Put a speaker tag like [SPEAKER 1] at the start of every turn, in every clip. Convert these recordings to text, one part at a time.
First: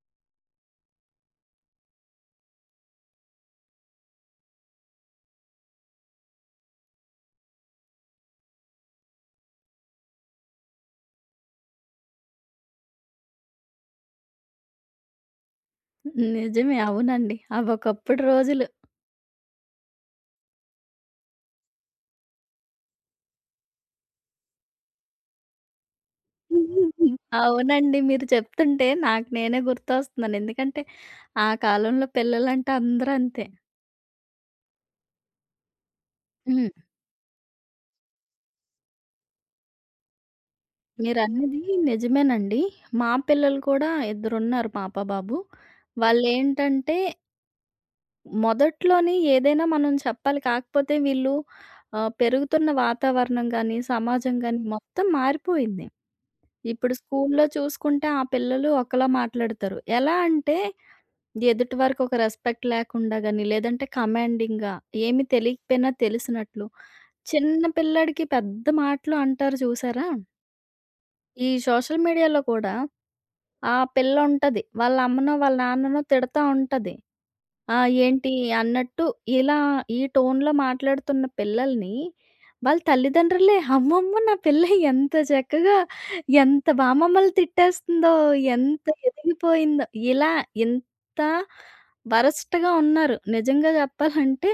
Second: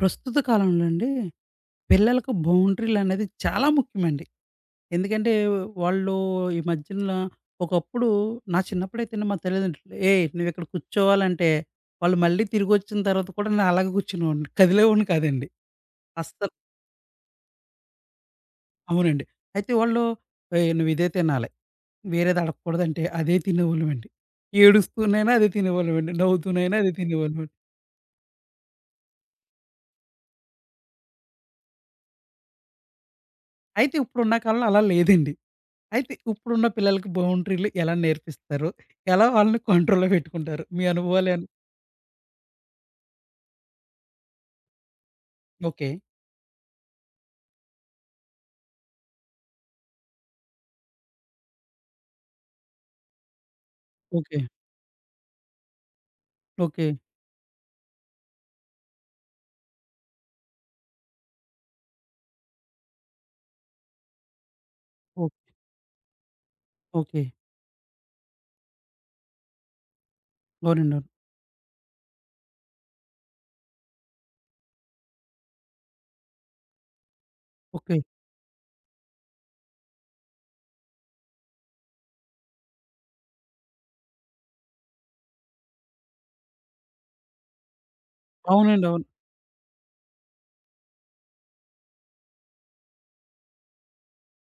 [SPEAKER 1] ప్రస్తుత కాలంలో అండి పిల్లలకు బౌండరీలనేది చాలా ముఖ్యమండి. ఎందుకంటే వాళ్ళు ఈ మధ్యన ఒకప్పుడు నా చిన్నప్పుడైతేనే మా తల్లిదండ్రులు, "ఏయ్! నువ్విక్కడ కూర్చోవాలంటే" వాళ్ళు మళ్ళీ తిరిగొచ్చిన తర్వాత కూడా నేను అలాగే కూర్చునేవాడిని. కదిలేవాడిని కాదండి. అస్సలు.
[SPEAKER 2] నిజమే. అవునండి. అవొకప్పుడు రోజులు.
[SPEAKER 1] అవునండి. అయితే వాళ్ళు, "ఏయ్! నువ్విదే తినాలి. వేరేది అడగకూడదంటే" అదే తినేవాళ్ళమండి. ఏడుస్తూనైనా అదే తినేవాళ్ళమండి. నవ్వుతూనైనా అదే తినేవాళ్ళమండి.
[SPEAKER 2] అవునండి. మీరు చెప్తుంటే నాకు నేనే గుర్తొస్తున్నాను. ఎందుకంటే ఆ కాలంలో పిల్లలంటే అందరూ అంతే.
[SPEAKER 1] అయితే ఇప్పుడున్న కాలంలో అలా లేదండి. అయితే ఇప్పుడున్న
[SPEAKER 2] హ్మ్.
[SPEAKER 1] పిల్లలకి బౌండరీలు ఎలా నేర్పిస్తారు? ఎలా వాళ్ళని కంట్రోల్‌లో పెట్టుకుంటారు? మీ అనుభవాలేన్
[SPEAKER 2] మీరన్నది నిజమేనండి. మా పిల్లలు కూడా ఇద్దరున్నారు పాప, బాబు.
[SPEAKER 1] ఓకే.
[SPEAKER 2] వాళ్ళేంటంటే మొదట్లోనే ఏదైనా మనం చెప్పాలి. కాకపోతే వీళ్ళు పెరుగుతున్న వాతావరణం గానీ, సమాజం
[SPEAKER 1] ఓకే.
[SPEAKER 2] గానీ మొత్తం మారిపోయింది.
[SPEAKER 1] ఓకే.
[SPEAKER 2] ఇప్పుడు స్కూల్లో చూసుకుంటే ఆ పిల్లలు ఒకలా మాట్లాడతారు. ఎలా అంటే ఎదుటి వారికి ఒక రెస్పెక్ట్ లేకుండా గాని, లేదంటే కమాండింగ్‌గా ఏమి
[SPEAKER 1] ఓ
[SPEAKER 2] తెలియకపోయినా తెలిసినట్లు.
[SPEAKER 1] ఓకే.
[SPEAKER 2] చిన్న పిల్లాడికి పెద్ద మాటలు అంటారు చూసారా?
[SPEAKER 1] అవునండి. అవును.
[SPEAKER 2] ఈ సోషల్ మీడియాలో కూడా ఆ పిల్లుంటది. వాళ్ళ అమ్మనో, వాళ్ళ నాన్ననో తిడతా ఉంటది. ఆ!
[SPEAKER 1] ఓకే.
[SPEAKER 2] ఏంటి అన్నట్టు ఇలా ఈ టోన్‌లో మాట్లాడుతున్న పిల్లల్ని వాళ్ళ తల్లిదండ్రులే అమ్మమ్మ! నా పిల్ల ఎంత చక్కగా ఎంత బా మమ్మల్ని తిట్టేస్తుందో, ఎంత
[SPEAKER 1] అవునండి. అవును.
[SPEAKER 2] ఎదిగిపోయిందో, ఇలా ఇంత వరస్ట్‌గా ఉన్నారు. నిజంగా చెప్పాలంటే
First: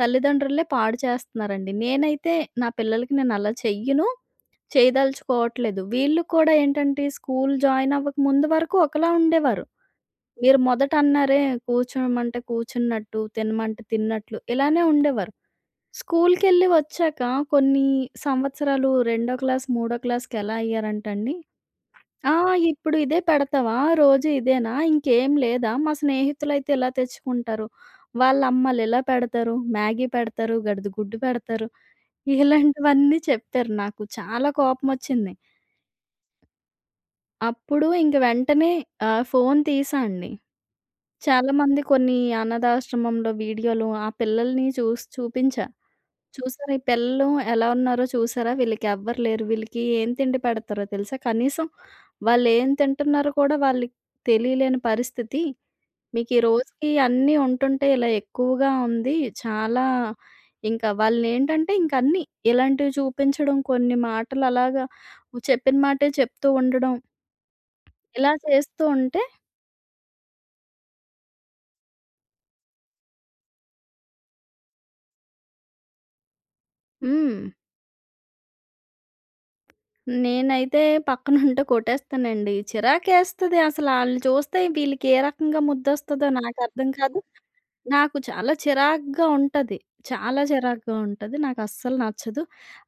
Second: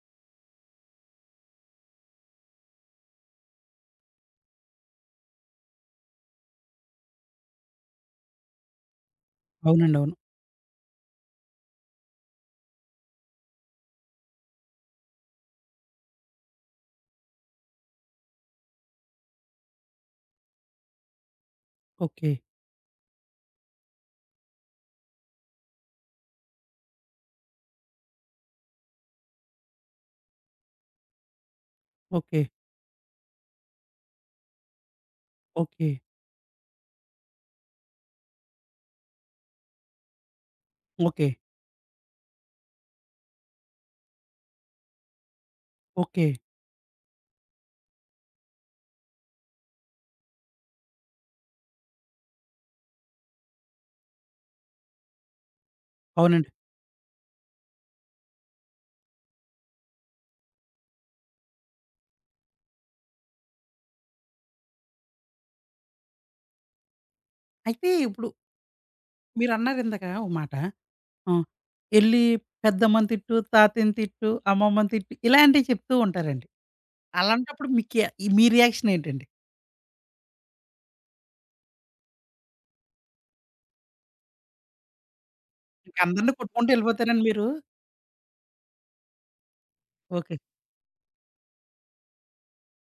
[SPEAKER 2] తల్లిదండ్రులే పాడు చేస్తున్నారండి. నేనైతే నా పిల్లలకి నేను అలా చెయ్యను. చేయదలుచుకోవట్లేదు. వీళ్ళు కూడా ఏంటంటే స్కూల్ జాయిన్ అవ్వక ముందు వరకు ఒకలా ఉండేవారు.
[SPEAKER 1] అవునండి. అవును.
[SPEAKER 2] మీరు మొదట అన్నారే కూర్చోమంటే కూర్చున్నట్టు, తినమంటే తిన్నట్లు ఇలానే ఉండేవారు. స్కూల్‌కెళ్ళి వచ్చాక కొన్ని సంవత్సరాలు రెండో క్లాస్, మూడో క్లాస్‌కి ఎలా అయ్యారంటండి,
[SPEAKER 1] ఓకే.
[SPEAKER 2] "ఆ! ఇప్పుడు ఇదే పెడతావా? రోజు ఇదేనా? ఇంకేం లేదా? మా స్నేహితులైతే ఇలా తెచ్చుకుంటారు. వాళ్ళ అమ్మలు ఇలా పెడతారు. మ్యాగీ పెడతారు. గడిదగుడ్డు పెడతారు."
[SPEAKER 1] ఓకే.
[SPEAKER 2] ఇలాంటివన్నీ చెప్పారు నాకు. చాలా కోపమొచ్చింది.
[SPEAKER 1] ఓకే.
[SPEAKER 2] అప్పుడు ఇంక వెంటనే ఫోను తీసా అండి.
[SPEAKER 1] ఓకే.
[SPEAKER 2] చాలా మంది కొన్ని అనాథాశ్రమంలో వీడియోలు ఆ పిల్లల్ని చూసి చూపించా.
[SPEAKER 1] ఓకే.
[SPEAKER 2] చూసారా ఈ పిల్లలు ఎలా ఉన్నారో చూసారా? వీళ్ళకి ఎవ్వరు లేరు. వీళ్ళకి ఏం తిండి పెడతారో తెలుసా? కనీసం వాళ్ళేం తింటున్నారో కూడా వాళ్ళకి తెలియలేని పరిస్థితి. మీకు ఈ
[SPEAKER 1] అవునండి.
[SPEAKER 2] రోజుకి అన్నీ ఉంటుంటే ఇలా ఎక్కువగా ఉంది. చాలా ఇంకా వాళ్ళనేంటంటే ఇంక అన్నీ ఇలాంటివి చూపించడం, కొన్ని మాటలు అలాగా చెప్పిన మాటే చెప్తూ ఉండడం
[SPEAKER 1] అయితే ఇప్పుడు
[SPEAKER 2] ఇలా చేస్తూ ఉంటే
[SPEAKER 1] మీరన్నారు ఇందాక ఓ మాట. ఆ! ఎళ్లి పెద్దమ్మని తిట్టు, తాతయ్యని తిట్టు, అమ్మమ్మని తిట్టు ఇలాంటివి చెప్తూ ఉంటారండి.
[SPEAKER 2] హ్మ్.
[SPEAKER 1] అలాంటప్పుడు మీకే ఈ మీ రియాక్షన్ ఏంటండి?
[SPEAKER 2] నేనైతే పక్కనుంటే కొట్టేస్తానండి. చిరాకేస్తది అసల ఆళ్ళు చూస్తే వీళ్ళకి ఏ రకంగా
[SPEAKER 1] ఇంక
[SPEAKER 2] ముద్దొస్తదో
[SPEAKER 1] అందరిని కొట్టుకుంటూ
[SPEAKER 2] నాకర్థం కాదు.
[SPEAKER 1] ఎళ్ళిపోతారండి మీరు?
[SPEAKER 2] నాకు చాలా చిరాకుగా ఉంటది.
[SPEAKER 1] ఓకే.
[SPEAKER 2] చాలా చిరాకుగా ఉంటది. నాకస్సలు నచ్చదు.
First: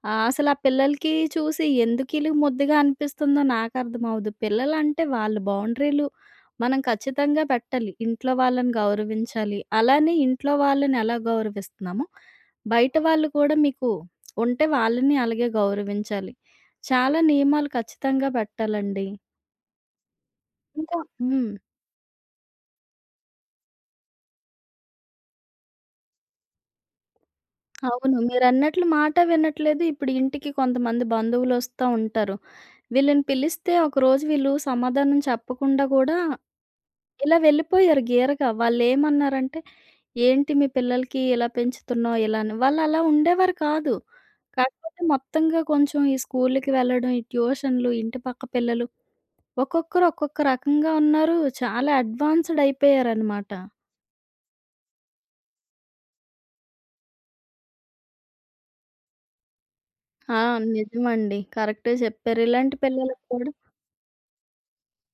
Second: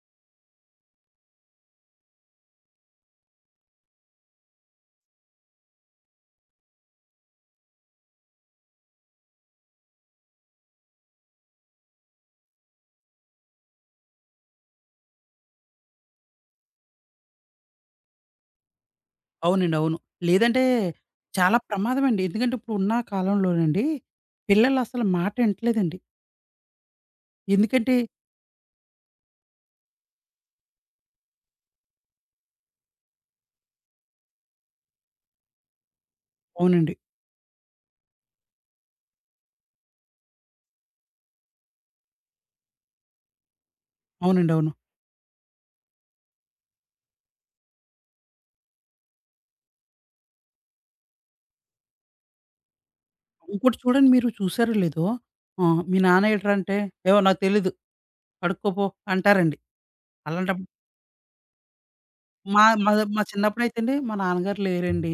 [SPEAKER 2] అసలు ఆ పిల్లలకి చూసి ఎందుకీళ్ళకి ముద్దుగా అనిపిస్తుందో నాకర్థమవ్వదు. పిల్లలంటే వాళ్ళ బౌండరీలు మనం ఖచ్చితంగా పెట్టాలి. ఇంట్లో వాళ్ళని గౌరవించాలి. అలానే ఇంట్లో వాళ్ళని ఎలా గౌరవిస్తున్నామో, బయట వాళ్ళు కూడా మీకు ఉంటే వాళ్ళని అలాగే గౌరవించాలి. చాలా నియమాలు ఖచ్చితంగా పెట్టాలండి.
[SPEAKER 1] అవునండి. అవును. లేదంటే
[SPEAKER 2] ఇంకా హ్మ్.
[SPEAKER 1] చాలా ప్రమాదమండి. ఎందుకంటే ఇప్పుడున్న కాలంలోనండి పిల్లలసలు మాట ఇంటలేదండి. ఎందుకంటే
[SPEAKER 2] అవును. మీరన్నట్లు మాట వినట్లేదు. ఇప్పుడు ఇంటికి కొంతమంది బంధువులొస్తా ఉంటారు. వీళ్ళని పిలిస్తే ఒకరోజు వీళ్ళు సమాధానం చెప్పకుండా కూడా
[SPEAKER 1] అవునండి.
[SPEAKER 2] ఇలా వెళ్ళిపోయారు గీరగా. వాళ్ళేమన్నారంటే, "ఏంటి మీ పిల్లలకి ఇలా పెంచుతున్నావు?" ఇలా అని. వాళ్ళలా ఉండేవారు కాదు.
[SPEAKER 1] అవునండి. అవును.
[SPEAKER 2] కాకపోతే మొత్తంగా కొంచెం ఈ స్కూలుకి వెళ్ళడం, ఈ ట్యూషన్‌లు, ఇంటి పక్క పిల్లలు ఒక్కొక్కరు ఒక్కొక్క రకంగా ఉన్నారు. చాలా అడ్వాన్స్‌డ్ అయిపోయారనమాట.
[SPEAKER 1] ఇంకోటి చూడండి మీరు చూసారో లేదో ఆహ్, మీ నాన్న ఏట్రా అంటే, "ఏవో నాకు తెలీదు కడుక్కోపో" అంటారండి.
[SPEAKER 2] ఆ!
[SPEAKER 1] అలాంటప్పుడు
[SPEAKER 2] నిజమండి. కరెక్టే చెప్పారు.
[SPEAKER 1] మా
[SPEAKER 2] ఇలాంటి
[SPEAKER 1] మా మా
[SPEAKER 2] పిల్లలకి కూడా
[SPEAKER 1] చిన్నప్పుడైతే అండి మా నాన్నగారు లేరండి.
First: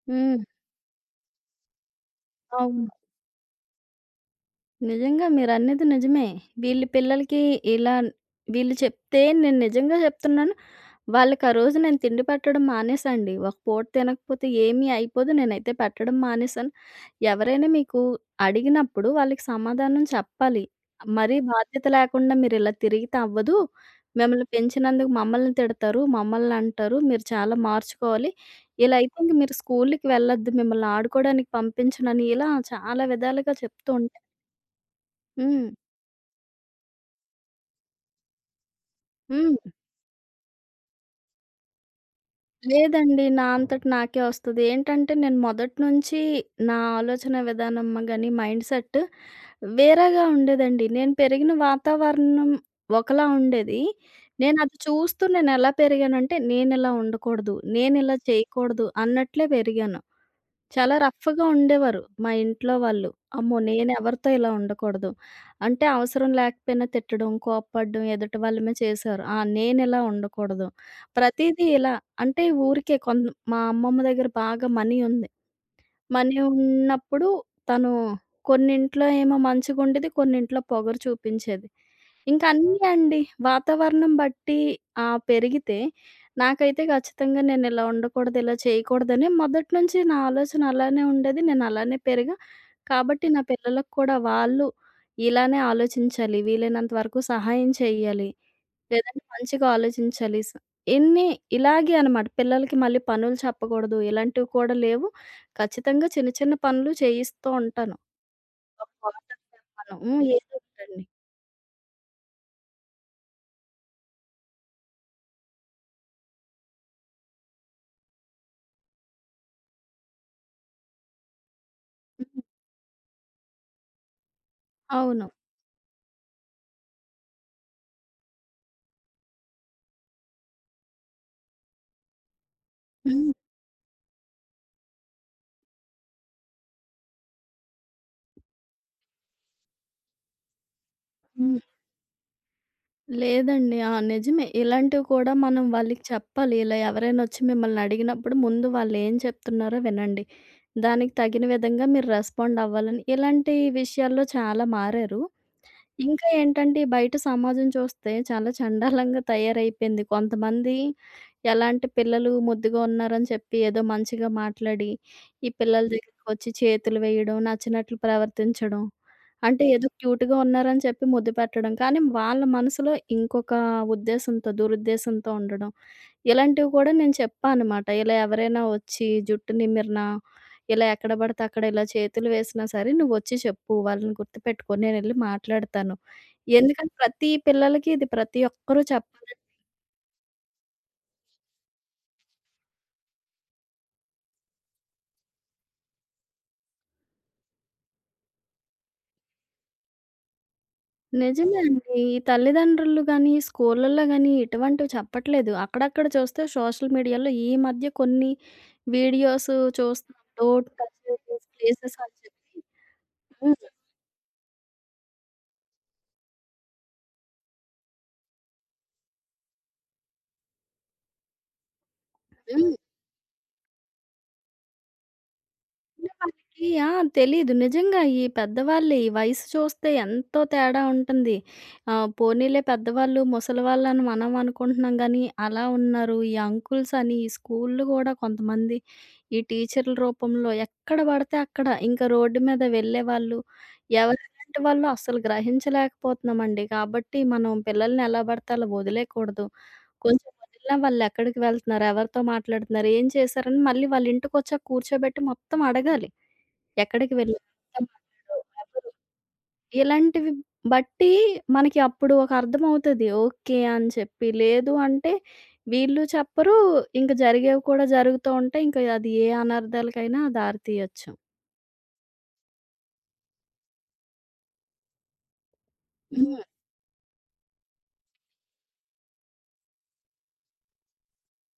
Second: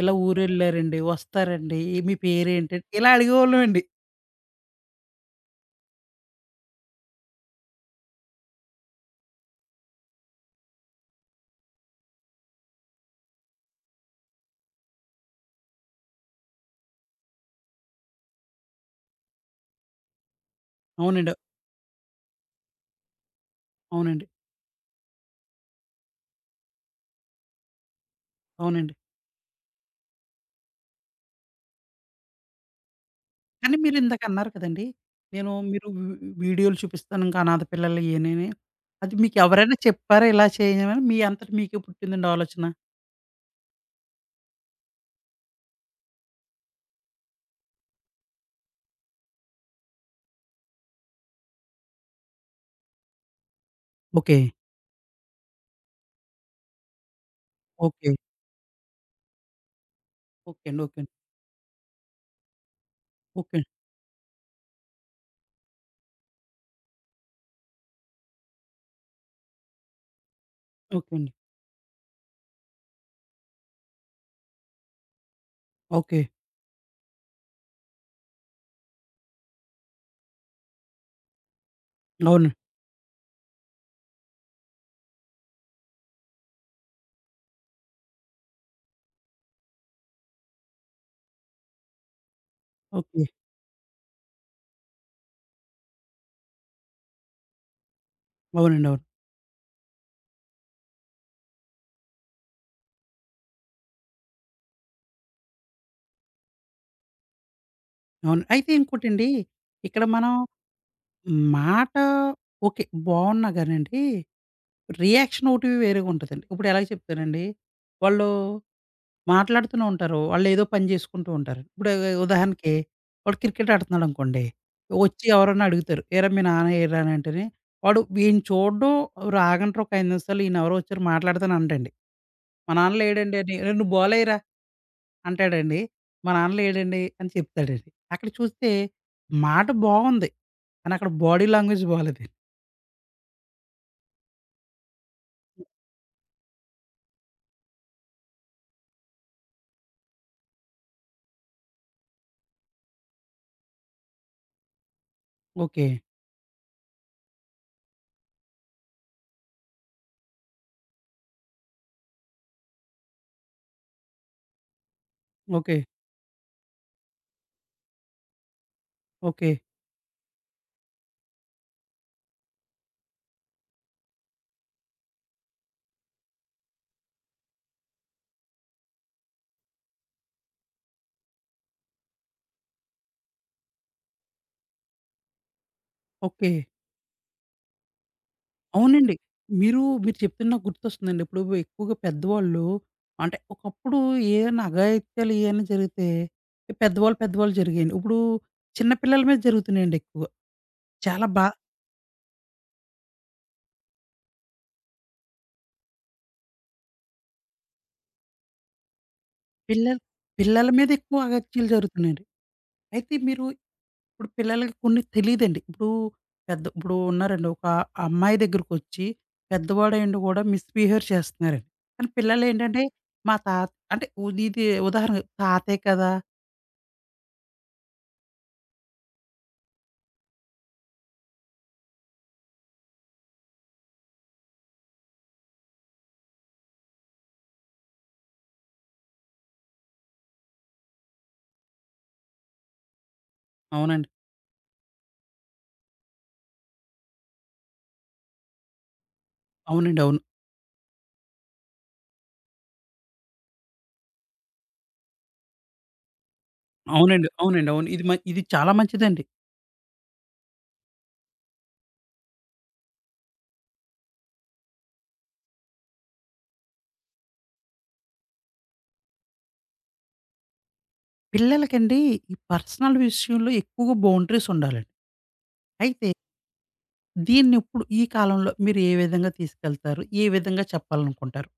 [SPEAKER 1] ఇలా
[SPEAKER 2] హ్మ్.
[SPEAKER 1] ఊరెళ్ళారండి, వస్తారండి, "ఏ, "మీ పేరేంటి"
[SPEAKER 2] అవును.
[SPEAKER 1] ఇలా అడిగేవాళ్ళమండి.
[SPEAKER 2] నిజంగా మీరన్నది నిజమే. వీళ్ళు పిల్లలకి ఇలా వీళ్ళు చెప్తే నేను నిజంగా చెప్తున్నాను. వాళ్ళకా రోజు నేను తిండి పెట్టడం మానేశాండి. ఒక పూట తినకపోతే ఏమీ అయిపోదు. నేనైతే పెట్టడం మానేశాను. ఎవరైనా మీకు అడిగినప్పుడు వాళ్ళకి సమాధానం చెప్పాలి.
[SPEAKER 1] అవునండి.
[SPEAKER 2] మరీ బాధ్యత లేకుండా మీరిలా తిరిగితే అవ్వదు.
[SPEAKER 1] అవునండి.
[SPEAKER 2] మిమ్మల్ని పెంచినందుకు మమ్మల్ని తిడతారు. మమ్మల్ని అంటారు. మీరు చాలా మార్చుకోవాలి. ఇలా
[SPEAKER 1] అవునండి.
[SPEAKER 2] అయితే ఇంక మీరు స్కూలుకి వెళ్ళొద్దు. మిమ్మల్ని ఆడుకోవడానికి పంపించనని ఇలా చాలా విధాలుగా
[SPEAKER 1] కానీ
[SPEAKER 2] చెప్తూ ఉంటారు.
[SPEAKER 1] మీరిందాక అన్నారు కదండీ! నేను
[SPEAKER 2] హ్మ్.
[SPEAKER 1] మీరు వి వీడియోలు చూపిస్తాను ఇంకా అనాథ పిల్లలు ఇయనీని. అది
[SPEAKER 2] హ్మ్.
[SPEAKER 1] మీకెవరైనా చెప్పారా ఇలా చేయమని? మీ అంతట మీకే పుట్టిందండి ఆలోచన?
[SPEAKER 2] లేదండి. నా అంతట నాకే వస్తది. ఏంటంటే నేను మొదటి నుంచి నా ఆలోచన విధానం గాని, మైండ్ సెట్ వేరేగా ఉండేదండి. నేను పెరిగిన వాతావరణం ఒకలా ఉండేది.
[SPEAKER 1] ఓకే.
[SPEAKER 2] నేను అది చూస్తూ నేనెలా పెరిగానంటే, నేనిలా ఉండకూడదు,
[SPEAKER 1] ఓకే.
[SPEAKER 2] నేనిలా చేయకూడదు అన్నట్లే పెరిగాను.
[SPEAKER 1] ఓకే అండి.
[SPEAKER 2] చాలా
[SPEAKER 1] ఓకే అండి.
[SPEAKER 2] రఫ్‌గా ఉండేవారు మా ఇంట్లో వాళ్ళు. అమ్మో!
[SPEAKER 1] ఓకే.
[SPEAKER 2] నేనెవరితో ఇలా ఉండకూడదు. అంటే అవసరం లేకపోయినా తిట్టడం, కోప్పడడం ఎదుటి వాళ్ళ మీద చేశారు. ఆ! నేనిలా ఉండకూడదు.
[SPEAKER 1] ఓకే అండి.
[SPEAKER 2] ప్రతీదీ ఇలా అంటే ఊరికే కొంత మా అమ్మమ్మ దగ్గర బాగా మనీ ఉంది.
[SPEAKER 1] ఓకే.
[SPEAKER 2] మనీ ఉన్నప్పుడు తను కొన్నింట్లో ఏమో మంచిగుండేది, కొన్నింట్లో పొగరు చూపించేది. ఇంక
[SPEAKER 1] అవును.
[SPEAKER 2] అన్నీ అండి వాతావరణం బట్టి పెరిగితే నాకైతే ఖచ్చితంగా నేనిలా ఉండకూడదు, ఇలా చేయకూడదని మొదటి నుంచి నా ఆలోచన అలానే ఉండేది. నేను అలానే పెరిగా.
[SPEAKER 1] ఓకే.
[SPEAKER 2] కాబట్టి నా పిల్లలకు కూడా వాళ్ళు ఇలానే ఆలోచించాలి. వీలైనంత వరకు సహాయం చేయాలి.
[SPEAKER 1] అవునండి. అవును.
[SPEAKER 2] లేదంటే మంచిగా ఆలోచించాలి. ఎన్ని ఇలాగే అన్నమాట. పిల్లలకి మళ్ళీ పనులు చెప్పకూడదు. ఇలాంటివి కూడా లేవు. ఖచ్చితంగా చిన్న చిన్న పనులు చేయిస్తూ ఉంటాను.
[SPEAKER 1] అవును. అయితే
[SPEAKER 2] ఒక
[SPEAKER 1] ఇంకోటండి
[SPEAKER 2] వాటర్ తెమ్మను.
[SPEAKER 1] ఇక్కడ
[SPEAKER 2] హ్మ్.
[SPEAKER 1] మనం
[SPEAKER 2] ఏదో ఒకటండి.
[SPEAKER 1] మాట ఓకే. బావున్నా గానండి రియాక్షన్ ఒకటి వేరేగుంటదండి. ఇప్పుడు ఎలాగ చెప్తానండి, వాళ్ళు మాట్లాడుతూనే ఉంటారు. వాళ్ళేదో పని చేసుకుంటూ ఉంటారు. ఇప్పుడు
[SPEAKER 2] హ్మ్.
[SPEAKER 1] ఉదాహరణకి వాడు క్రికెట్ ఆడుతున్నాడనుకోండి. వచ్చి
[SPEAKER 2] అవును.
[SPEAKER 1] ఎవరన్నా అడుగుతారు. "ఏరా మీ నాన్న ఏరా" అని అంటేనే వాడు ఈయన చూడడం రాగంటారు ఒక 5 నిమిషాలు ఈయన ఎవరో వచ్చారు మాట్లాడతాను అనడండి. "మా నాన్న
[SPEAKER 2] హ్మ్.
[SPEAKER 1] లేడండి" అని "రేయ్ నువ్వు బౌలెయ్యరా" అంటాడండి. "మా నాన్న లేడండి" అని చెప్తాడండి. అక్కడ చూస్తే మాట బావుంది. కానీ అక్కడ బాడీ
[SPEAKER 2] హ్మ్.
[SPEAKER 1] లాంగ్వేజ్ బాలేదండి.
[SPEAKER 2] లేదండి. ఆ! నిజమే. ఇలాంటివి కూడా మనం వాళ్ళకి చెప్పాలి. ఇలా ఎవరైనొచ్చి మిమ్మల్ని అడిగినప్పుడు ముందు వాళ్ళేం చెప్తున్నారో వినండి. దానికి తగిన విధంగా మీరు రెస్పాండ్ అవ్వాలని. ఇలాంటి విషయాల్లో చాలా మారారు.
[SPEAKER 1] ఓకే.
[SPEAKER 2] ఇంకా ఏంటంటే, ఈ బయట సమాజం చూస్తే చాలా చండాలంగా తయారైపోయింది. కొంతమంది ఎలా అంటే, పిల్లలు ముద్దుగా ఉన్నారని చెప్పి ఏదో మంచిగా మాట్లాడి, ఈ
[SPEAKER 1] ఓకే.
[SPEAKER 2] పిల్లల దగ్గరికొచ్చి చేతులు వేయడం, నచ్చినట్లు ప్రవర్తించడం.
[SPEAKER 1] ఓకే.
[SPEAKER 2] అంటే ఏదో క్యూట్‌గా ఉన్నారని చెప్పి ముద్దు పెట్టడం. కానీ వాళ్ళ మనసులో ఇంకొక ఉద్దేశంతో, దురుద్దేశంతో ఉండడం. ఇలాంటివి కూడా నేను చెప్పా అనమాట. ఇలా ఎవరైనా వచ్చి జుట్టు నిమిరినా ఇలా ఎక్కడ పడితే అక్కడ ఇలా చేతులు వేసినా సరే నువ్వొచ్చి చెప్పు. వాళ్ళని గుర్తుపెట్టుకొని నేనెళ్ళి మాట్లాడతాను.
[SPEAKER 1] ఓకే.
[SPEAKER 2] ఎందుకంటే ప్రతి పిల్లలకి ఇది ప్రతి ఒక్కరూ
[SPEAKER 1] అవునండి.
[SPEAKER 2] చెప్పాలండి.
[SPEAKER 1] మీరు మీరు చెప్తుంటే నాకు గుర్తొస్తుందండి. ఇప్పుడు ఎక్కువగా పెద్దవాళ్ళు అంటే ఒకప్పుడు ఏదైనా అఘాయిత్యాలు ఏవైనా జరిగితే ఈ పెద్దవాళ్ళు జరిగాయండి. ఇప్పుడు చిన్న పిల్లల మీద జరుగుతున్నాయండి ఎక్కువ. చాలా బా
[SPEAKER 2] నిజమే అండి. ఈ తల్లిదండ్రులు గాని, స్కూళ్ళల్లో గాని ఇటువంటివి చెప్పట్లేదు. అక్కడక్కడ చూస్తే సోషల్ మీడియాలో ఈ మధ్య కొన్ని వీడియోస్
[SPEAKER 1] పిల్లలు
[SPEAKER 2] చూస్తున్నాం. డోర్
[SPEAKER 1] పిల్లల మీద
[SPEAKER 2] టచ్
[SPEAKER 1] ఎక్కువ
[SPEAKER 2] దిస్
[SPEAKER 1] అఘాయిత్యాలు
[SPEAKER 2] ప్లేసెస్ అని
[SPEAKER 1] జరుగుతున్నాయండి.
[SPEAKER 2] చెప్పి.
[SPEAKER 1] అయితే మీరు
[SPEAKER 2] హ్మ్.
[SPEAKER 1] ఇప్పుడు పిల్లలకి కొన్ని తెలీదండి. ఇప్పుడు పెద్ద ఇప్పుడు ఉన్నారండి ఒక అమ్మాయి దగ్గరికొచ్చి పెద్దవాడయుండి కూడా మిస్‌బిహేవియర్ చేస్తున్నారండి. కానీ
[SPEAKER 2] హ్మ్.
[SPEAKER 1] పిల్లలేంటంటే మా తాత అంటే ఉ- ఇది ఉదాహరణ తాతయ్య
[SPEAKER 2] అంటే
[SPEAKER 1] కదా!
[SPEAKER 2] వాళ్ళకి ఆ! తెలీదు. నిజంగా ఈ పెద్దవాళ్ళే ఈ వయసు చూస్తే ఎంతో తేడా ఉంటుంది. పోనీలే పెద్దవాళ్ళు, ముసలివాళ్ళని మనం అనుకుంటున్నాం గానీ, అలా ఉన్నారు. ఈ అంకుల్స్ అని ఈ స్కూల్‌లు గూడా కొంతమంది ఈ టీచర్ల రూపంలో ఎక్కడ పడితే అక్కడ ఇంకా రోడ్డు మీద వెళ్ళేవాళ్ళు,
[SPEAKER 1] అవునండి.
[SPEAKER 2] ఎవరెలాంటి వాళ్ళో అస్సలు గ్రహించలేకపోతున్నామండి. కాబట్టి మనం పిల్లల్ని ఎలా పడితే అలా వదిలేయకూడదు.
[SPEAKER 1] అవునండి. అవును.
[SPEAKER 2] కొంచెం వదిలినా వాళ్ళెక్కడికి వెళ్తున్నారు, ఎవరితో మాట్లాడుతున్నారు, ఏం చేశారని మళ్ళీ వాళ్ళ ఇంటికొచ్చాక కూర్చోబెట్టి మొత్తం అడగాలి. ఎక్కడికి
[SPEAKER 1] అవునండి.
[SPEAKER 2] వెళ్ళి
[SPEAKER 1] అవునండి.
[SPEAKER 2] ఎంత
[SPEAKER 1] అవును.
[SPEAKER 2] మాట్లాడో
[SPEAKER 1] ఇది చాలా
[SPEAKER 2] ఎవరు
[SPEAKER 1] మంచిదండి.
[SPEAKER 2] ఇలాంటివి బట్టి మనకి అప్పుడు ఒక అర్థమవుతది. ఓకే. అని చెప్పి. లేదు అంటే వీళ్ళు చెప్పరు. ఇంక జరిగేవి కూడా జరుగుతూ ఉంటాయి. ఇంక అది ఏ అనర్థాలకైనా దారి తీయొచ్చు.
[SPEAKER 1] పిల్లలకండి ఈ పర్సనల్ విషయంలో ఎక్కువగా బౌండరీస్ ఉండాలండి. అయితే దీన్ని ఇప్పుడు ఈ కాలంలో మీరు ఏ విధంగా తీసుకెళ్తారు? ఏ విధంగా చెప్పాలనుకుంటారు?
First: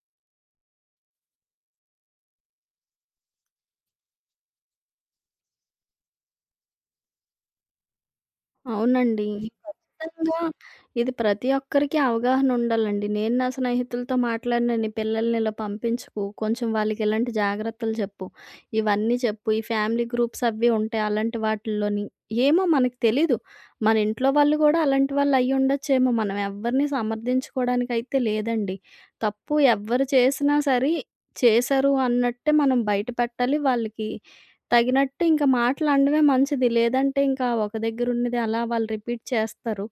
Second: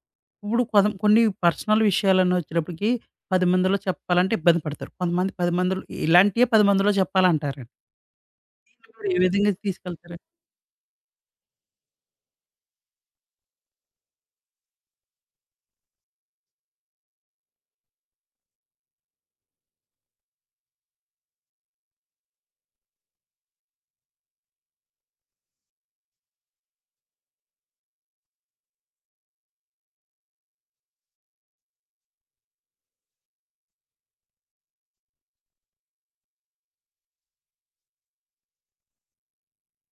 [SPEAKER 1] ఇప్పుడు కొదం కొన్ని పర్సనల్ విషయాలని వచ్చినప్పటికి 10 మందిలో చెప్పాలంటే ఇబ్బంది పడతారు. కొంతమంది 10 మందిలో ఇలాంటియే 10 మందిలో చెప్పాలంటారండి. దీన్ని మీరు ఏ
[SPEAKER 2] అవునండి. ఇది
[SPEAKER 1] విధంగా తీసుకెళ్తారు?
[SPEAKER 2] ఖచ్చితంగా ఇది ప్రతి ఒక్కరికి అవగాహన ఉండాలండి. నేను నా స్నేహితులతో మాట్లాడినని పిల్లల్ని ఇలా పంపించకు, కొంచెం వాళ్ళకి ఇలాంటి జాగ్రత్తలు చెప్పు, ఇవన్నీ చెప్పు, ఈ ఫ్యామిలీ గ్రూప్స్ అవి ఉంటాయి అలాంటి వాటిల్లోని. ఏమో మనకు తెలీదు. మన ఇంట్లో వాళ్ళు కూడా అలాంటి వాళ్ళు అయ్యుండొచ్చేమో. మనం ఎవ్వరిని సమర్థించుకోవడానికైతే లేదండి. తప్పు ఎవ్వరు చేసినా సరే చేశారు అన్నట్టే మనం బయట పెట్టాలి వాళ్ళకి తగినట్టు ఇంకా మాటలనడమే మంచిది. లేదంటే ఇంకా ఒక దగ్గరున్నది అలా వాళ్ళు రిపీట్ చేస్తారు.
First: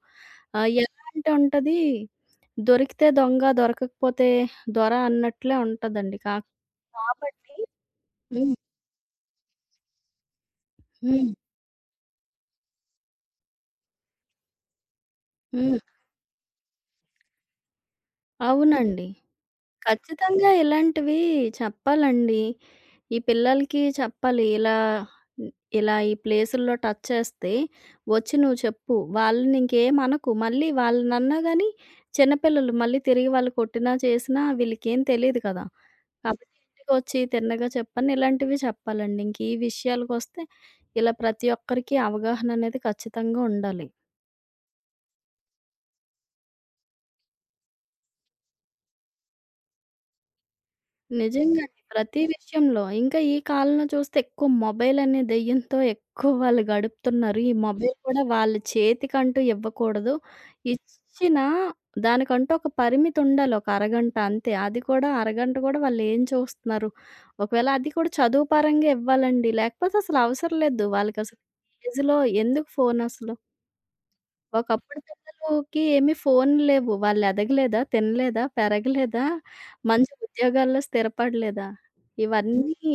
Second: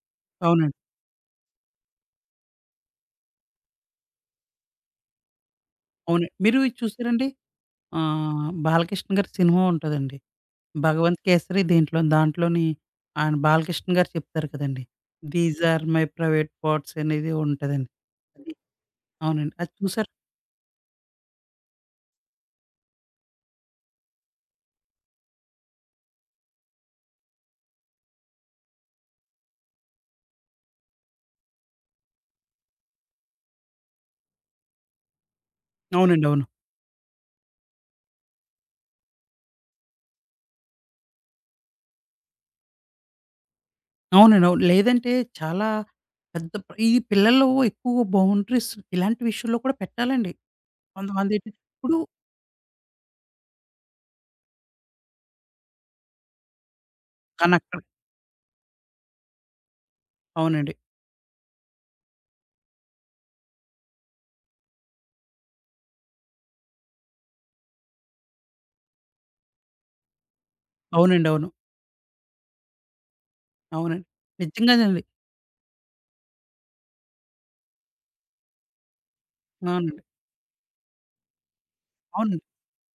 [SPEAKER 1] అవునండి.
[SPEAKER 2] ఎలా అంటే ఉంటది, దొరికితే దొంగ, దొరకకపోతే దొర అన్నట్లే ఉంటదండి.
[SPEAKER 1] అవునండి. మీరు ఇది చూసారండి?
[SPEAKER 2] కాబట్టి
[SPEAKER 1] ఆహ్,
[SPEAKER 2] హ్మ్.
[SPEAKER 1] 'బాలకృష్ణ' గారి సినిమా ఉంటదండి. భగవంత్
[SPEAKER 2] హ్మ్.
[SPEAKER 1] కేసరి దీంట్లో దాంట్లోని ఆయన బాలకృష్ణ గారు చెప్తారు కదండీ! 'దీస్
[SPEAKER 2] హ్మ్.
[SPEAKER 1] ఆర్ మై ప్రైవేట్ పార్ట్స్' అనేది ఉంటదండి. అది
[SPEAKER 2] అవునండి.
[SPEAKER 1] అవునండి. అది చూసారా?
[SPEAKER 2] ఖచ్చితంగా ఇలాంటివి చెప్పాలండి. ఈ పిల్లలకి చెప్పాలి. ఇలా ఇలా ఈ ప్లేసుల్లో టచ్ చేస్తే వచ్చి నువ్వు చెప్పు. వాళ్ళని ఇంకేమనకు. మళ్ళీ వాళ్ళనన్నా గాని చిన్నపిల్లలు మళ్ళీ తిరిగి వాళ్ళు కొట్టినా చేసినా వీళ్ళకేం తెలీదు కదా!
[SPEAKER 1] అవునండి. అవును.
[SPEAKER 2] కాబట్టి ఇంటికొచ్చి తిన్నగా చెప్పని ఇలాంటివి చెప్పాలండి. ఇంక ఈ విషయాలకొస్తే ఇలా ప్రతి ఒక్కరికి అవగాహన అనేది ఖచ్చితంగా ఉండాలి.
[SPEAKER 1] అవునండి. అవును. లేదంటే చాలా పెద్ద ప్ర ఈ పిల్లలు ఎక్కువ బౌండరీస్ ఇలాంటి విషయంలో కూడా పెట్టాలండి. కొంతమందేంటి
[SPEAKER 2] నిజంగానే.
[SPEAKER 1] ఇప్పుడు
[SPEAKER 2] ప్రతి విషయంలో. ఇంకా ఈ కాలంలో చూస్తే ఎక్కువ మొబైల్ అనే దెయ్యంతో ఎక్కువ వాళ్ళు గడుపుతున్నారు. ఈ
[SPEAKER 1] కానక్కడ
[SPEAKER 2] మొబైల్ కూడా వాళ్ళ చేతికంటూ ఇవ్వకూడదు.
[SPEAKER 1] అవునండి.
[SPEAKER 2] ఇచ్చినా దానికంటూ ఒక పరిమితి ఉండాలి. ఒక అరగంట అంతే. అది కూడా అరగంట కూడా వాళ్ళేం చూస్తున్నారు? ఒకవేళ అది కూడా చదువు పరంగా ఇవ్వాలండి. లేకపోతే అసలు అవసరం లేదు.
[SPEAKER 1] అవునండి.
[SPEAKER 2] వాళ్ళకసలు
[SPEAKER 1] అవును.
[SPEAKER 2] ఈ ఏజ్‌లో ఎందుకు ఫోనసలు?
[SPEAKER 1] అవునండి.
[SPEAKER 2] ఒకప్పుడు
[SPEAKER 1] నిజంగానండి.
[SPEAKER 2] పిల్లలకి ఏమి ఫోన్లు లేవు. వాళ్ళు ఎదగలేదా? తినలేదా? పెరగలేదా?
[SPEAKER 1] అవునండి.
[SPEAKER 2] మంచి ఉద్యోగాల్లో స్థిరపడలేదా?
[SPEAKER 1] అవునండి.
[SPEAKER 2] ఇవన్నీ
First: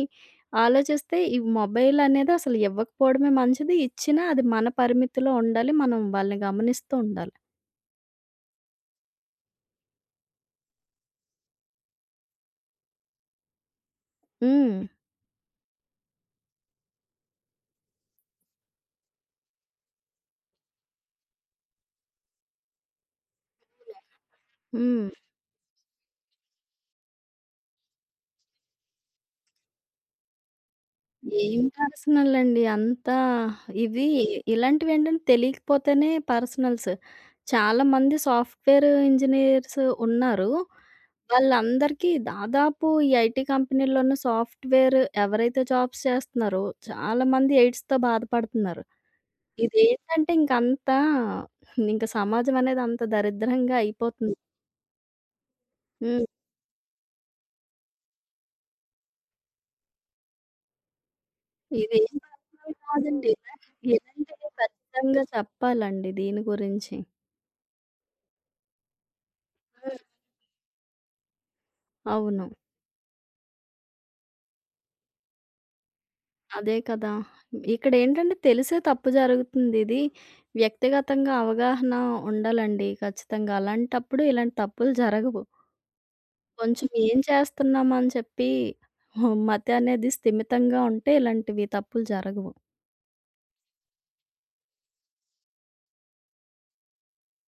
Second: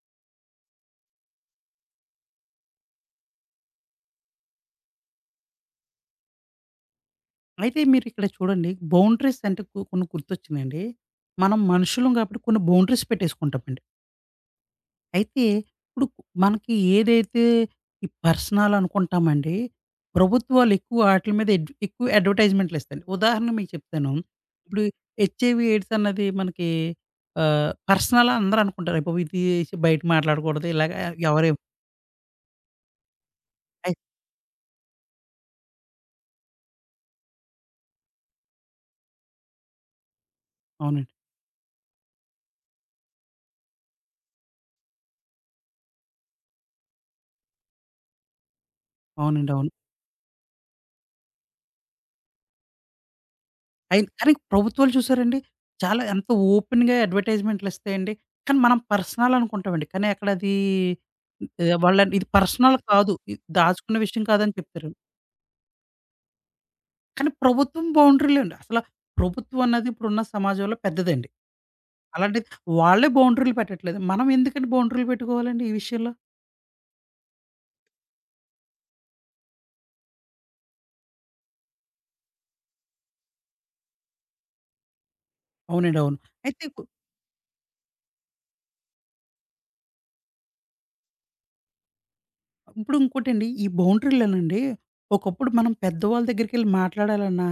[SPEAKER 2] ఆలోచిస్తే ఈ మొబైల్ అనేది అసలు ఇవ్వకపోవడమే మంచిది. ఇచ్చినా అది మన పరిమితిలో ఉండాలి. మనం వాళ్ళని గమనిస్తూ ఉండాలి.
[SPEAKER 1] అయితే మీరిక్కడ చూడండి బౌండరీస్ అంటే కొ కొన్ని గుర్తొచ్చిందండి. మనం మనుషులం కాబట్టి కొన్ని బౌండరీస్ పెట్టేసుకుంటామండి.
[SPEAKER 2] హ్మ్.
[SPEAKER 1] అయితే ఇప్పుడు మనకి ఏదైతే ఈ పర్సనల్ అనుకుంటామండి, ప్రభుత్వాలు ఎక్కువ ఆటిల మీద ఎడ్ ఎక్కువ అడ్వర్టైజ్మెంట్లు ఇస్తాయండి. ఉదాహరణ మీకు చెప్తాను. ఇప్పుడు
[SPEAKER 2] హ్మ్.
[SPEAKER 1] హెచ్ఐవి, ఎయిడ్స్ అన్నది మనకి ఆహ్, పర్సనల్ అందరూ అనుకుంటారు. అయ్య ఇది బయట మాట్లాడకూడదు. ఇలాగ ఎవరేం
[SPEAKER 2] ఏం పర్సనల్ అండి. అంతా
[SPEAKER 1] అయి
[SPEAKER 2] ఇవి ఇలాంటివేంటంటే తెలియకపోతేనే పర్సనల్స్. చాలా మంది సాఫ్ట్‌వేర్ ఇంజినీర్స్ ఉన్నారు.
[SPEAKER 1] అవునండి.
[SPEAKER 2] వాళ్ళందరికీ దాదాపు ఈ ఐటీ కంపెనీల్లోనూ సాఫ్ట్‌వేర్ ఎవరైతే జాబ్స్ చేస్తున్నారో చాలా మంది ఎయిడ్స్‌తో బాధపడుతున్నారు.
[SPEAKER 1] అవునండి. అవును.
[SPEAKER 2] ఇదేంటంటే ఇంకంతా ఇంక సమాజం అనేది అంత దరిద్రంగా
[SPEAKER 1] అయిన కానీ
[SPEAKER 2] అయిపోతుంది.
[SPEAKER 1] ప్రభుత్వాలు చూసారండి చాలా
[SPEAKER 2] హ్మ్.
[SPEAKER 1] ఎంత ఓపెన్‌గా అడ్వర్టైజ్మెంట్లు ఇస్తాయండి. కానీ మనం పర్సనల్ అనుకుంటామండి. కానీ అక్కడ అది ఆహ్, వాళ్ళ
[SPEAKER 2] ఇదేం
[SPEAKER 1] ఇది
[SPEAKER 2] పర్సనల్
[SPEAKER 1] పర్సనల్ కాదు.
[SPEAKER 2] కాదండి.
[SPEAKER 1] ఇది
[SPEAKER 2] ఇలా
[SPEAKER 1] దాచుకున్న విషయం
[SPEAKER 2] ఇలాంటివి
[SPEAKER 1] కాదని చెప్తారు.
[SPEAKER 2] ఖచ్చితంగా చెప్పాలండి దీని గురించి.
[SPEAKER 1] కానీ ప్రభుత్వం బౌండరీలండి. అసల ప్రభుత్వం అన్నది
[SPEAKER 2] హ్మ్.
[SPEAKER 1] ఇప్పుడున్న సమాజంలో పెద్దదండి.
[SPEAKER 2] అవును.
[SPEAKER 1] అలాంటిది వాళ్ళే బౌండరీలు పెట్టట్లేదు. మనం ఎందుకండి బౌండరీలు పెట్టుకోవాలండి ఈ విషయంలో?
[SPEAKER 2] అదే కదా! ఇక్కడేంటంటే తెలిసే తప్పు జరుగుతుంది. ఇది వ్యక్తిగతంగా అవగాహన ఉండాలండి ఖచ్చితంగా. అలాంటప్పుడు ఇలాంటి తప్పులు జరగవు.
[SPEAKER 1] అవునండి. అవును. అయితే ఇప్పు
[SPEAKER 2] కొంచెం ఏం చేస్తున్నామని చెప్పి మతి అనేది స్థిమితంగా ఉంటే ఇలాంటివి తప్పులు జరగవు.
[SPEAKER 1] ఇప్పుడు ఇంకోటండి ఈ బౌండరీలనండి ఒకప్పుడు మనం పెద్దవాళ్ళ దగ్గరికెళ్ళి మాట్లాడాలన్నా,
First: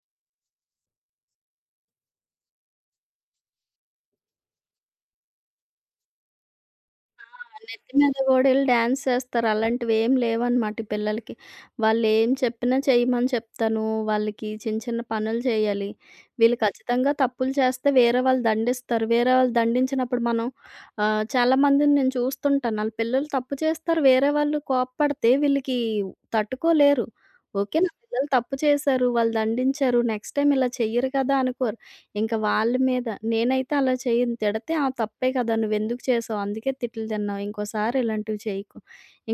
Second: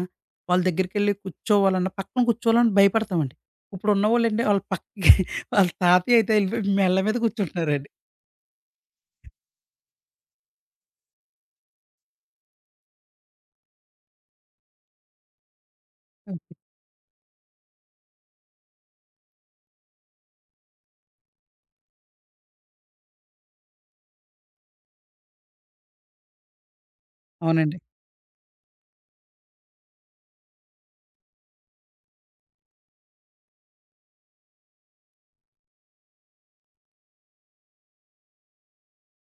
[SPEAKER 1] వాళ్ళ దగ్గరికెళ్ళి కూర్చోవాలన్నా, పక్కన కూర్చోవాలన్నా భయపడతామండి. ఇప్పుడున్నవాళ్ళండి ఆళ్ళ పక్కకి వాళ్ళ తాతయ్య అయితే ఎళ్ళిపోయి మెళ్ళ మీద కూర్చుంటున్నారండి.
[SPEAKER 2] నెత్తి మీద గూడా ఎళ్లి డాన్స్ చేస్తారు. అలాంటివేం లేవనమాట ఈ పిల్లలకి. వాళ్ళేం చెప్పినా చెయ్యమని చెప్తాను. వాళ్ళకి చిన్న చిన్న పనులు చేయాలి.
[SPEAKER 1] ఓకే.
[SPEAKER 2] వీళ్ళు ఖచ్చితంగా తప్పులు చేస్తే వేరే వాళ్ళు దండిస్తారు. వేరే వాళ్ళు దండించినప్పుడు మనం చాలా మందిని నేను చూస్తుంటాను. ఆళ్ళ పిల్లలు తప్పు చేస్తారు. వేరే వాళ్ళు కోప్పడితే వీళ్ళకి తట్టుకోలేరు. ఓకే.
[SPEAKER 1] అవునండి.
[SPEAKER 2] నా పిల్లలు తప్పు చేశారు. వాళ్ళు దండించారు. నెక్స్ట్ టైమ్ ఇలా చెయ్యరు కదా అనుకోరు. ఇంక వాళ్ళ మీద నేనైతే అలా చేయను. తిడితే "ఆ! తప్పే కదా! నువ్వెందుకు చేసావు? అందుకే తిట్లు తిన్నావు. ఇంకోసారి ఇలాంటివి చేయకు."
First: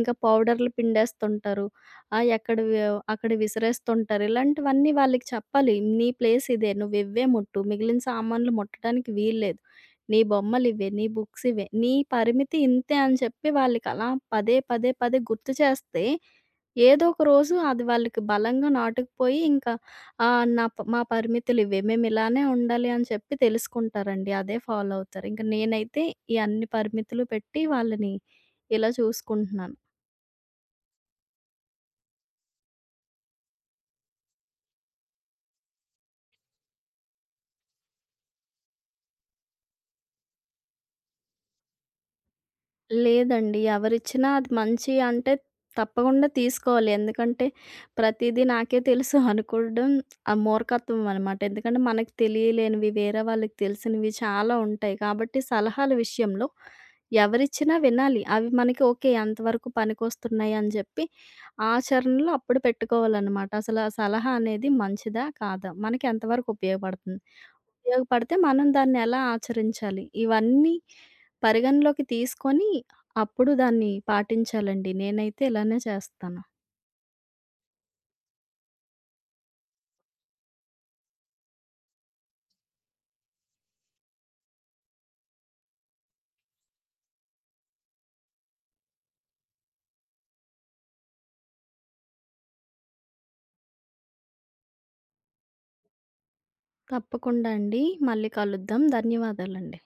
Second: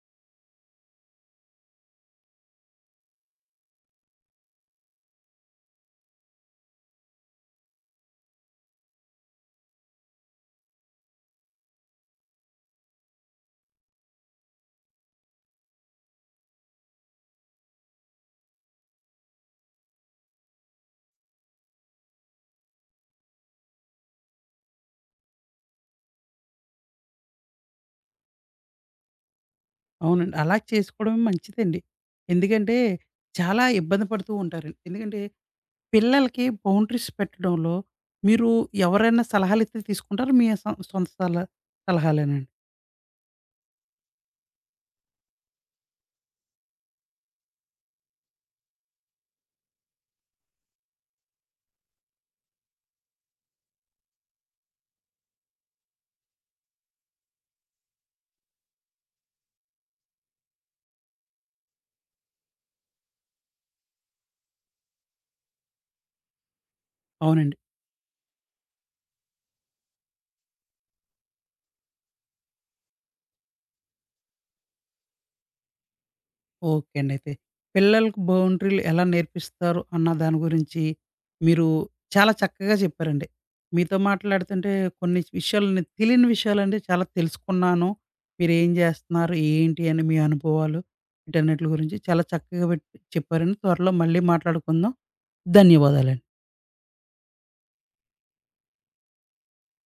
[SPEAKER 2] ఇంకా పౌడర్‌లు పిండేస్తుంటారు. ఎక్కడివి అక్కడ విసిరేస్తుంటారు. ఇలాంటివన్నీ వాళ్ళకి చెప్పాలి. "నీ ప్లేస్ ఇదే. నువ్వు ఇవ్వే ముట్టు. మిగిలిన సామాన్లు ముట్టడానికి వీల్లేదు. నీ బొమ్మలు ఇవే. నీ బుక్స్ ఇవే. నీ పరిమితి ఇంతే" అని చెప్పి వాళ్ళకి అలా పదే, పదే, పదే గుర్తు చేస్తే ఏదో ఒక రోజు అది వాళ్ళకి బలంగా నాటుకుపోయి ఇంకా ఆ! నా ప మా పరిమితులివే. మేమిలానే ఉండాలి అని చెప్పి తెలుసుకుంటారండి. అదే ఫాలో అవుతారు. ఇంక నేనైతే ఈ అన్ని పరిమితులు పెట్టి వాళ్ళని ఇలా చూసుకుంటున్నాను.
[SPEAKER 1] అవునండి. అలా చేసుకోవడమే మంచిదండి. ఎందుకంటే చాలా ఇబ్బంది పడుతూ ఉంటారండి. ఎందుకంటే పిల్లలకి బౌండరీస్ పెట్టడంలో మీరు ఎవరైనా సలహాలిస్తే తీసుకుంటారా? మీ సొంత సలహా సలహాలేనండి?
[SPEAKER 2] లేదండి. ఎవరిచ్చినా అది మంచి అంటే తప్పకుండా తీసుకోవాలి. ఎందుకంటే ప్రతీదీ నాకే తెలుసు అనుకోవడం ఆ మూర్ఖత్వం అనమాట. ఎందుకంటే మనకు తెలియలేనివి, వేరే వాళ్ళకి తెలిసినవి చాలా ఉంటాయి. కాబట్టి సలహాల విషయంలో ఎవరిచ్చినా వినాలి. అవి మనకి ఓకే. అంతవరకు పనికొస్తున్నాయి అని చెప్పి ఆచరణలో అప్పుడు పెట్టుకోవాలన్నమాట. అసలు ఆ సలహా అనేది మంచిదా? కాదా? మనకి ఎంతవరకు ఉపయోగపడుతుంది?
[SPEAKER 1] అవునండి.
[SPEAKER 2] ఉపయోగపడితే మనం దాన్ని ఎలా ఆచరించాలి? ఇవన్నీ పరిగణలోకి తీసుకొని అప్పుడు దాన్ని పాటించాలండి. నేనైతే ఇలానే చేస్తాను.
[SPEAKER 1] ఓకే అండి. అయితే పిల్లలకు బౌండరీలు ఎలా నేర్పిస్తారు అన్న దాని గురించి మీరు చాలా చక్కగా చెప్పారండి. మీతో మాట్లాడుతుంటే కొన్ని విషయాలు నేను తెలియని విషయాలండి చాలా తెలుసుకున్నాను. మీరేం చేస్తున్నారు? ఏంటి? అని మీ అనుభవాలు వీటన్నిటి గురించి చాలా చక్కగా పెట్ చెప్పారండి. త్వరలో మళ్ళీ మాట్లాడుకుందాం. ధన్యవాదాలండి.
[SPEAKER 2] తప్పకుండా అండి. మళ్ళీ కలుద్దాం. ధన్యవాదాలండి.